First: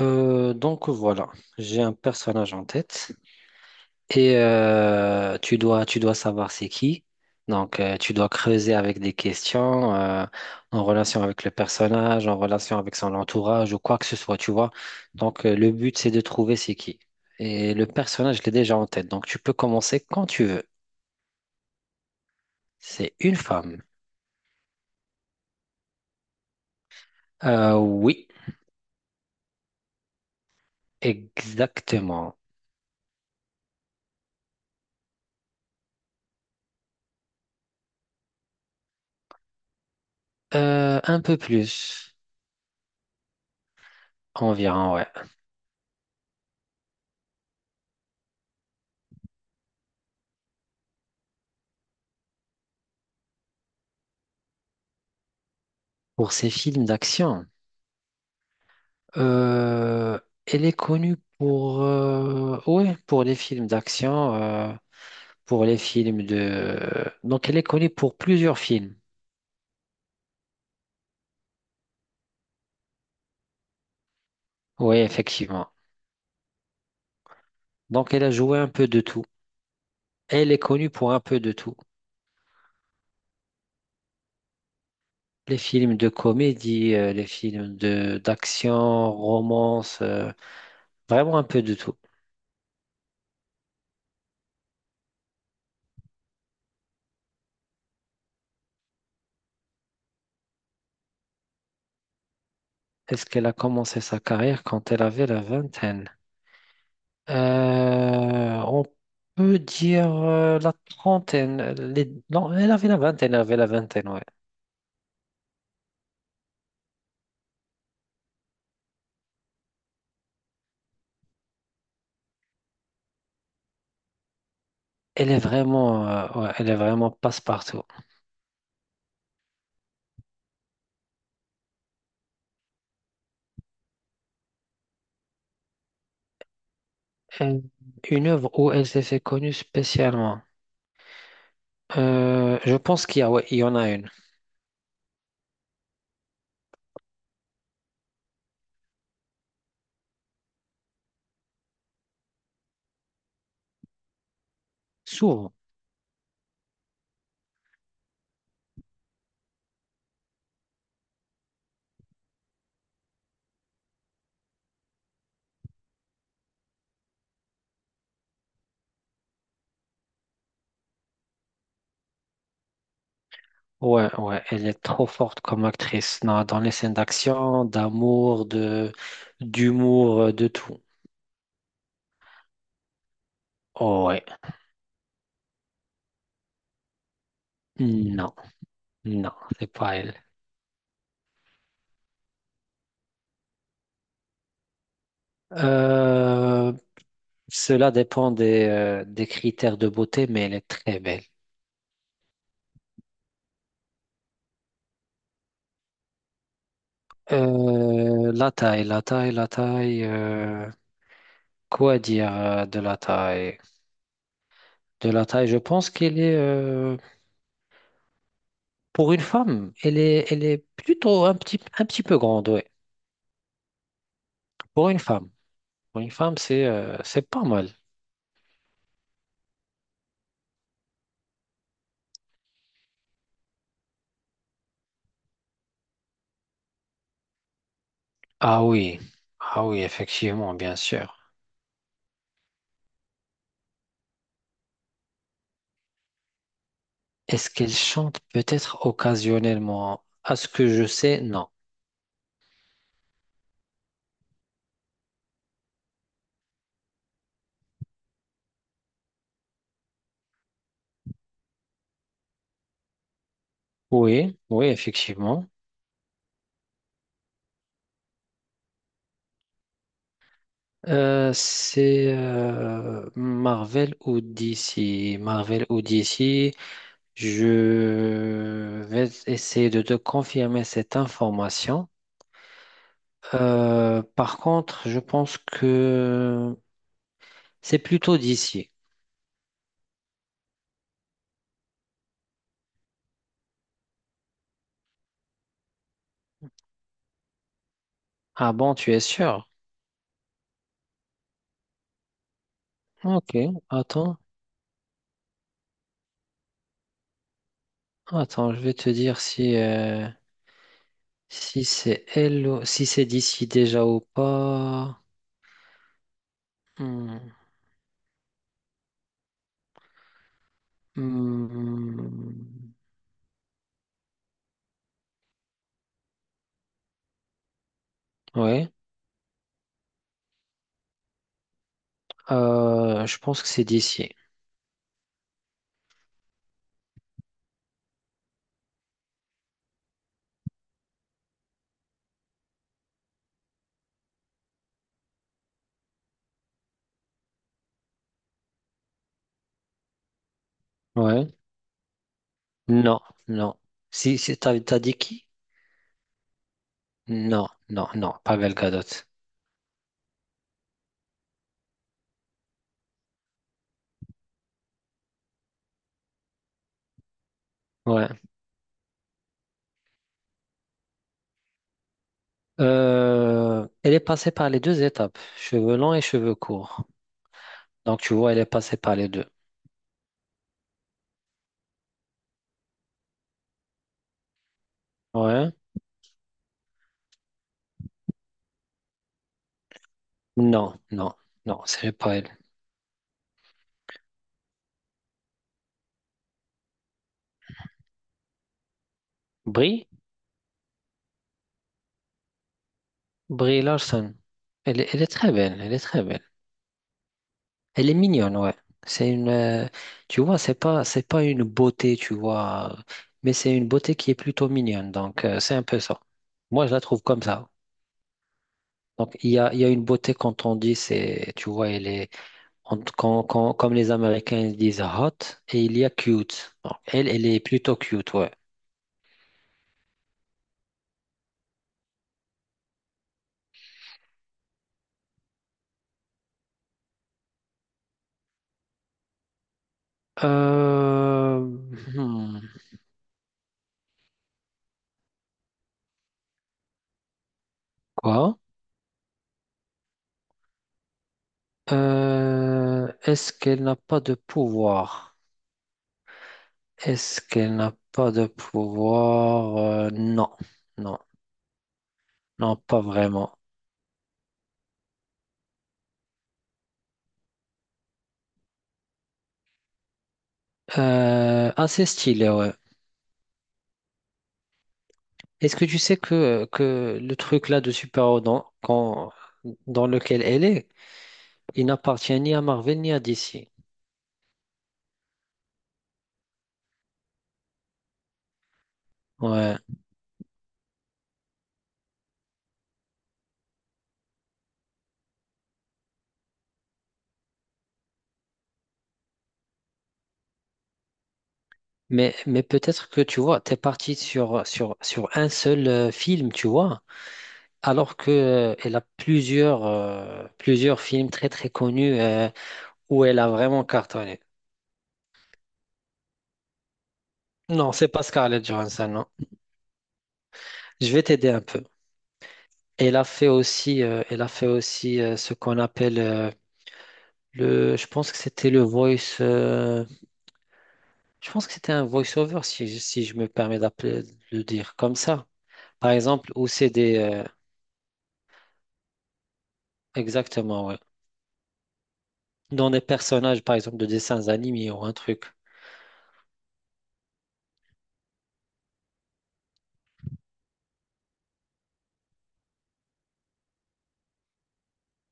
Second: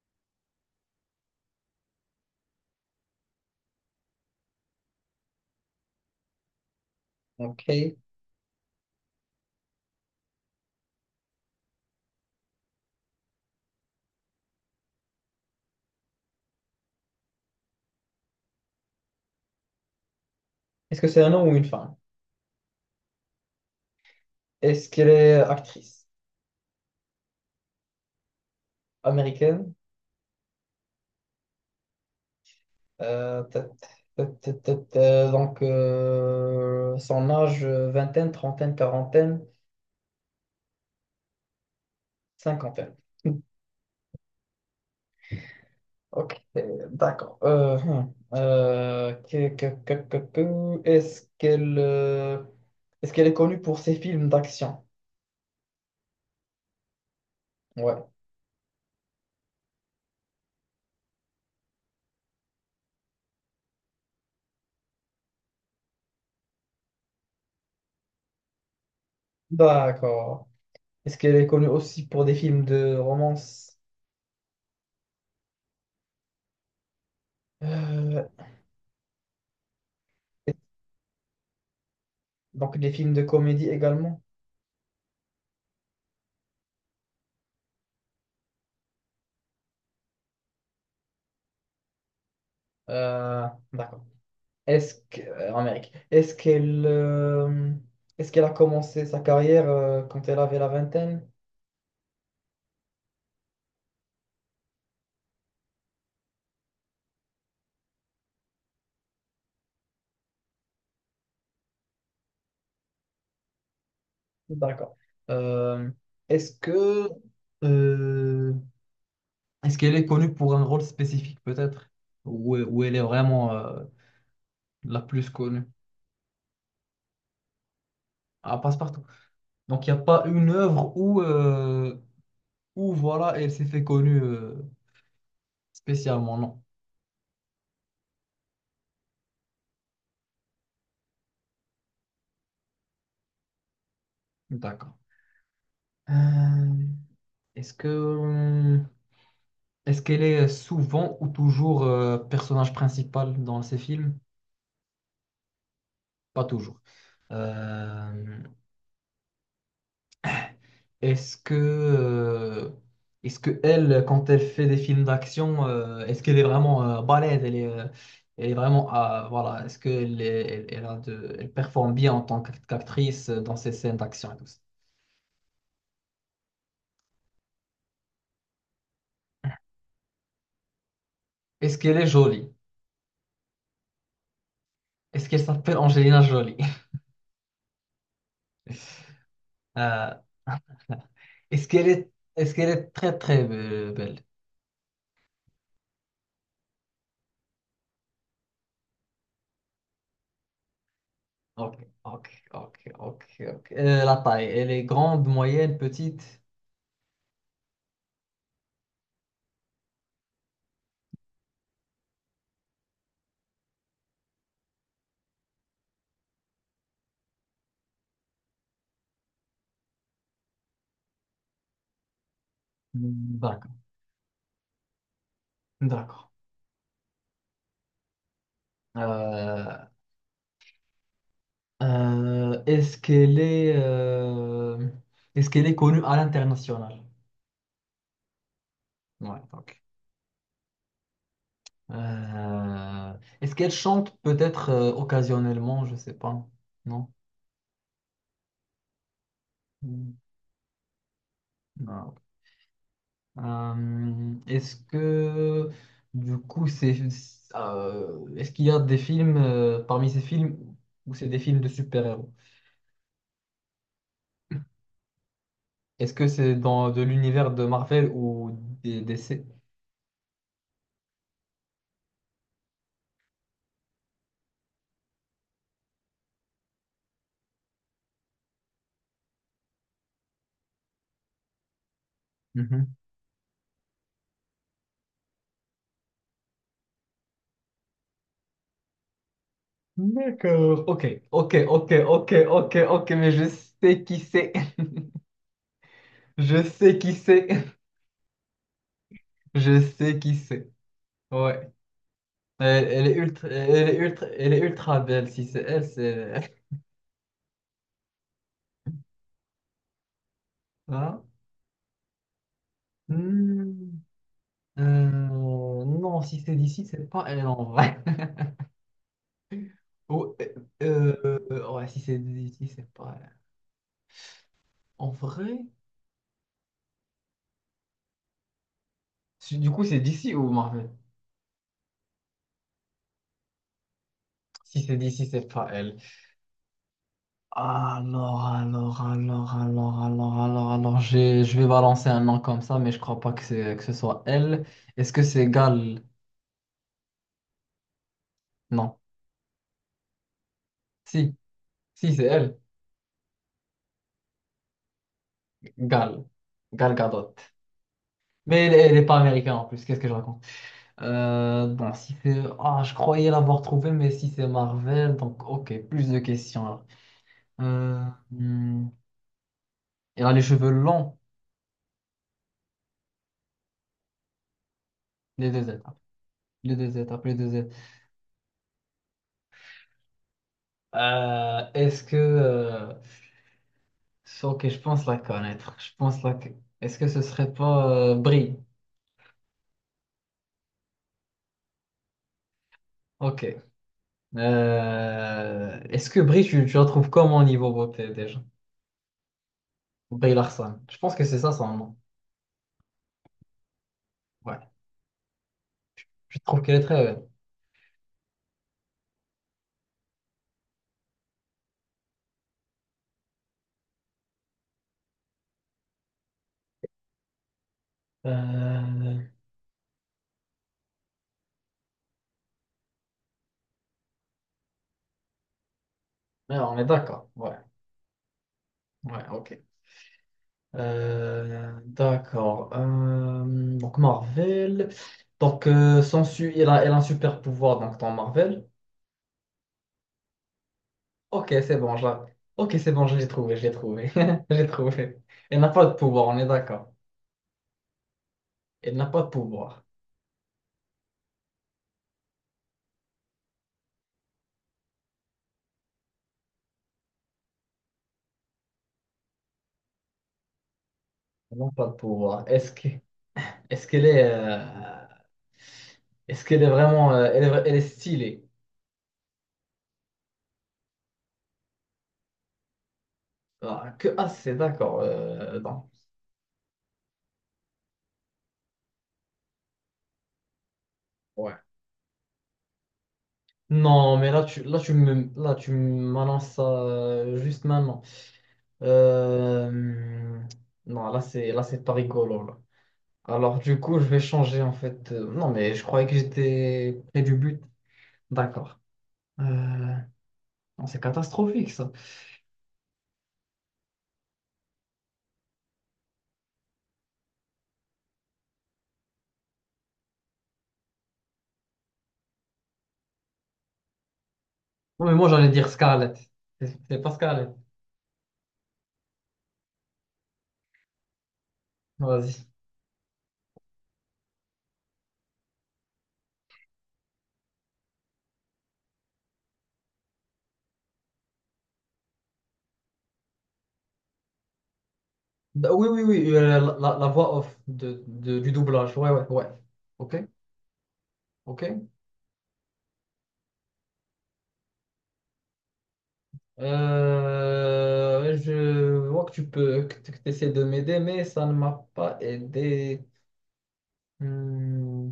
Donc voilà, j'ai un personnage en tête et tu dois savoir c'est qui. Ok. Donc Est-ce euh, tu dois creuser avec des questions en relation avec le personnage, en relation avec son entourage ou quoi que ce soit, tu vois. Donc le but c'est de trouver c'est qui. Et le personnage, je l'ai déjà en tête, donc tu peux commencer quand tu veux. que c'est un homme ou une femme? C'est une femme. Est-ce qu'elle est actrice Oui, américaine? exactement. Euh, ta- donc, son âge, vingtaine, trentaine, quarantaine, Un peu plus, cinquantaine. environ, ouais. Ok, d'accord. Hmm. Que- est-ce qu'elle est connue pour ses films d'action? Pour ces films d'action. Ouais. Euh, Elle est connue pour, ouais, pour les films d'action, pour les films de... Donc, elle est connue pour plusieurs films. D'accord. Est-ce qu'elle est connue aussi pour des films de romance? Oui, effectivement. Donc, elle Euh, a joué un peu de tout. Elle et- est connue pour un peu de tout. donc des films de comédie également? Les films de comédie, les films de d'action, romance, vraiment un peu de tout. Euh, d'accord. En Amérique, est-ce qu'elle a commencé sa carrière quand elle avait la vingtaine? Est-ce qu'elle a commencé sa carrière quand elle avait la vingtaine? On peut dire la trentaine. Non, elle avait la vingtaine, ouais. D'accord. Euh, est-ce que euh, est-ce qu'elle est connue pour un rôle spécifique peut-être? Ou elle est vraiment la plus Elle est connue? vraiment, ouais, elle est vraiment passe-partout. Ah, passe-partout. Donc il n'y a pas une œuvre où voilà, elle s'est fait connue spécialement, non. Euh, Une œuvre où elle s'est fait connue spécialement. Je pense qu'il y a, ouais, il y en a une. D'accord. Euh, est-ce que hum, Est-ce qu'elle est souvent ou toujours personnage principal dans ces films? Souvent. Pas toujours. Euh, est-ce que, euh, est-ce que elle, quand elle fait des films d'action, est-ce qu'elle est vraiment balèze? Elle est vraiment, ah, voilà. Est-ce qu'elle elle performe bien en tant qu'qu'actrice dans ses scènes Ouais, d'action et ouais, tout ça? elle est trop forte comme actrice. Non, dans les scènes d'action, d'amour, de, d'humour, de tout. Est-ce qu'elle est jolie? Oh, ouais. Est-ce qu'elle s'appelle Angelina Jolie? Non, non, c'est pas elle. Euh, est-ce qu'elle est très très belle? Euh, Cela dépend des critères de beauté, mais elle est très belle. Ok, ok, ok, ok, ok. La taille, elle est grande, moyenne, petite? La taille, la taille, la taille. Quoi dire de la taille? De la taille, je pense qu'elle est, pour une femme, elle est plutôt un petit peu grande, ouais. Hmm, d'accord, Pour une femme. Pour une d'accord. femme, c'est pas mal. Euh, euh, est-ce qu'elle est, euh, est-ce qu'elle est connue à l'international? Ah oui, Ouais, ah ok. oui, effectivement, bien sûr. Euh, est-ce qu'elle chante peut-être occasionnellement? Je sais pas. Non? Est-ce qu'elle chante peut-être occasionnellement? Hmm, À ce que je sais, non. non, ok. Est-ce que du coup c'est est-ce qu'il y a des films parmi ces films où c'est des films de super-héros? Oui, oui, effectivement. Est-ce que c'est dans de l'univers de Marvel ou des DC? C'est Marvel ou DC. Marvel ou DC, je vais essayer de te confirmer cette information. Mhm. Par contre, je pense que c'est plutôt DC. D'accord. Ok, ok, ok, ok, ok, ok, mais je sais qui c'est. Je sais qui c'est. Ah bon, tu es sûr? Je sais qui c'est. Ouais. Elle est Ok, ultra, elle est attends, ultra, elle est ultra belle. Si c'est elle, c'est. attends, je vais te dire si, Hein? si c'est elle, si c'est DC déjà Hmm. ou pas. Non, si c'est d'ici, c'est Hmm, pas elle en vrai. Ou- euh, hmm, euh, ouais, si c'est d'ici, hmm, c'est pas elle. En vrai? hmm, ouais, Du coup, c'est d'ici ou Marvel? Je pense que c'est DC. Si c'est d'ici, c'est pas elle. Alors, alors, alors, alors, alors, alors, je vais balancer un nom comme ça, mais je crois pas que ce soit elle. Est-ce que c'est Gal? Non. Ouais. Si, si, c'est elle. Non, non. Si, si t'as dit qui? Gal. Gal Non, Gadot. non, non, Pavel Mais elle Gadot. elle est pas américaine en plus, qu'est-ce que je raconte? Bon, si c'est... Ah, je croyais l'avoir trouvé, mais si c'est Marvel, donc ok, plus de questions, alors. Euh, Ouais. hmm, elle a les cheveux longs. Elle est passée par les deux étapes, Les deux cheveux longs étapes. et cheveux Les courts. deux étapes, les deux étapes. Donc tu vois, elle est passée par les deux. Euh, est-ce que... euh, Sauf que je pense la Ouais. connaître. Est-ce que ce serait pas Brie? Non, non, non, c'est pas elle. Ok. Est-ce que Brie, tu la trouves comment au niveau beauté déjà? Brie? Brie Larson. Je pense que c'est ça son nom. Brie Larson. Ouais. Elle est très belle, elle est très belle. Je trouve qu'elle est très belle. Elle est mignonne, ouais. C'est une, tu vois, c'est pas une beauté, tu vois, mais c'est une beauté qui est plutôt mignonne. Donc c'est un peu ça. Moi, je la trouve comme ça. Donc, Euh, il y a une beauté quand on dit, c'est, tu vois, elle est, comme les Américains ils disent hot, et il y a cute. ouais, Donc, on est elle, elle d'accord. est Ouais. plutôt cute, ouais. Ouais, ok. D'accord. Donc Marvel. Donc, son su- il a, elle a un super pouvoir donc, dans Marvel. Euh, Ok, c'est bon. Hmm, Ok, c'est bon, je l'ai trouvé, je l'ai trouvé. Je l'ai trouvé. Elle n'a pas de pouvoir, on est d'accord. quoi? Elle n'a pas de pouvoir. Est-ce qu'elle n'a pas de pouvoir? Est-ce qu'elle n'a pas de pouvoir? Non, non, Elle n'a pas de pouvoir. non, pas vraiment. Est-ce qu'elle est... euh, Est-ce qu'elle est vraiment... Elle est stylée. Assez stylé, ouais. Ah, c'est d'accord. Est-ce que tu Non. sais que le truc là de super-héros dans lequel elle est, Ouais. il n'appartient ni à Marvel ni à DC. Non, mais là, là, tu m'annonces ça juste maintenant. Ouais. Euh, Non, là, c'est pas rigolo, là. Alors, du coup, je vais changer, en fait. Non, mais je croyais que j'étais près du but. D'accord. Euh, non, c'est catastrophique ça. Mais peut-être que tu vois, t'es parti sur un seul film, tu vois, alors que elle a plusieurs, plusieurs films très très connus où elle a vraiment cartonné. Non, mais moi j'allais dire Scarlett. C'est pas Scarlett. Non, c'est pas Scarlett Johansson, non. Je vais t'aider un peu. Vas-y. Elle a fait aussi ce qu'on appelle je pense que c'était le voice, je pense que c'était un voice-over si, si je me permets d'appeler, de le dire comme ça. Bah oui, Par oui, exemple, oui, où c'est des, la voix off du doublage. Ouais, ouais, ouais. Ok, exactement, ouais. ok. Dans des personnages, par exemple, de dessins animés ou un truc. Je vois que tu essaies de m'aider, mais ça ne m'a pas aidé. Hmm.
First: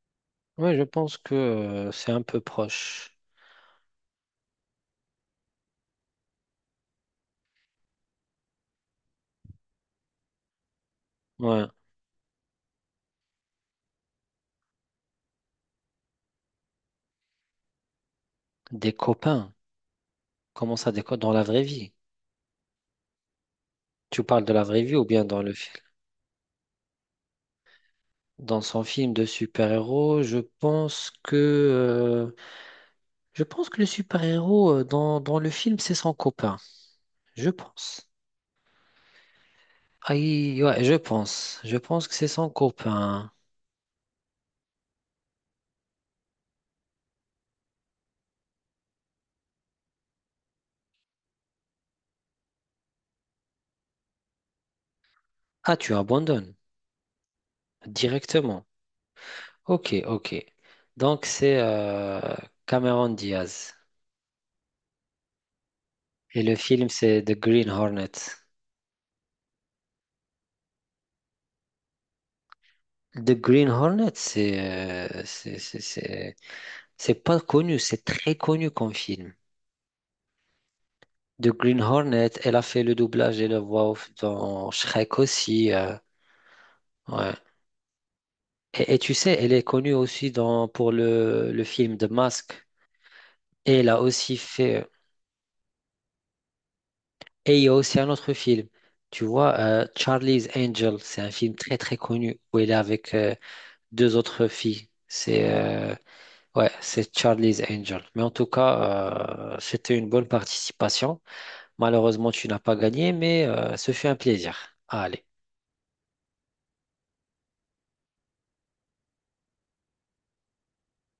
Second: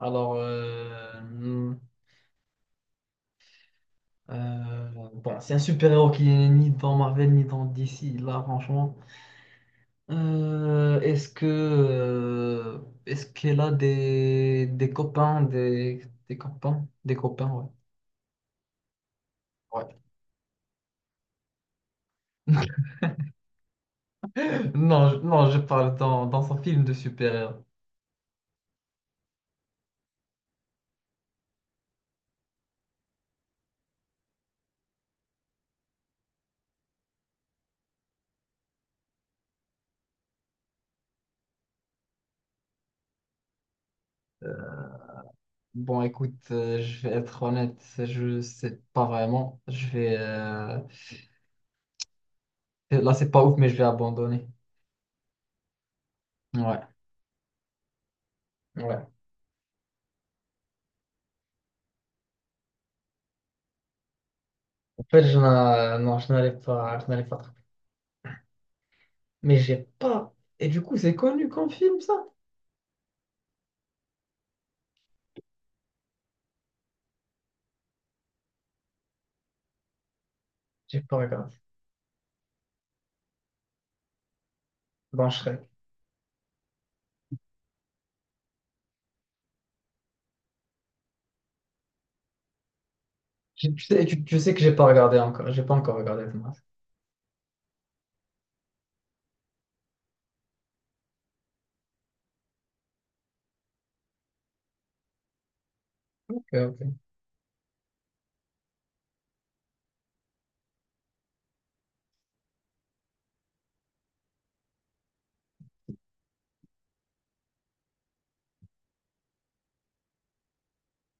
Alors, Ouais, je pense que c'est un peu proche. euh, bon, c'est un super-héros qui n'est ni dans Marvel ni dans DC. Là, franchement. Euh, est-ce que Ouais. euh, est-ce qu'elle a des copains, Des copains. ouais. Comment ça, des copains? Dans la vraie vie. Ouais. Tu parles de la vraie vie ou Non, bien dans le je film? parle dans son film de super-héros. Dans son film de super-héros, je pense que le super-héros dans le film, c'est son copain. Je pense. Aïe, ouais, je pense. Je pense que c'est son copain. Bon, écoute, je vais être honnête, je sais pas vraiment. Je vais là, c'est pas ouf, mais je vais abandonner. Ah, tu abandonnes Ouais, directement. ouais. Ok, ok. Donc c'est Cameron Diaz. En fait, je n'a- non, Et le film, je n'allais c'est The pas attraper. Green Hornet. Mais j'ai pas. Et du coup, c'est connu comme film, ça? The Green Hornet, c'est euh, c'est c'est- c'est- c'est pas connu, c'est très connu comme film. J'ai pas The regardé. Green Hornet, elle a fait le doublage et la voix off dans Shrek Bon, je serai- aussi. Ouais. Et tu sais, elle est connue aussi pour le film The Mask. Et Tu elle a sais, aussi tu sais que fait. J'ai pas encore regardé Thomas. Et il y a aussi un autre film. Tu vois, Charlie's Angel, c'est un film très très connu où elle est avec deux autres filles. C'est Ok, ouais, ok. c'est Charlie's Angel. Mais en tout cas, c'était une bonne participation. Malheureusement, tu n'as pas gagné, mais ce fut un plaisir. Allez.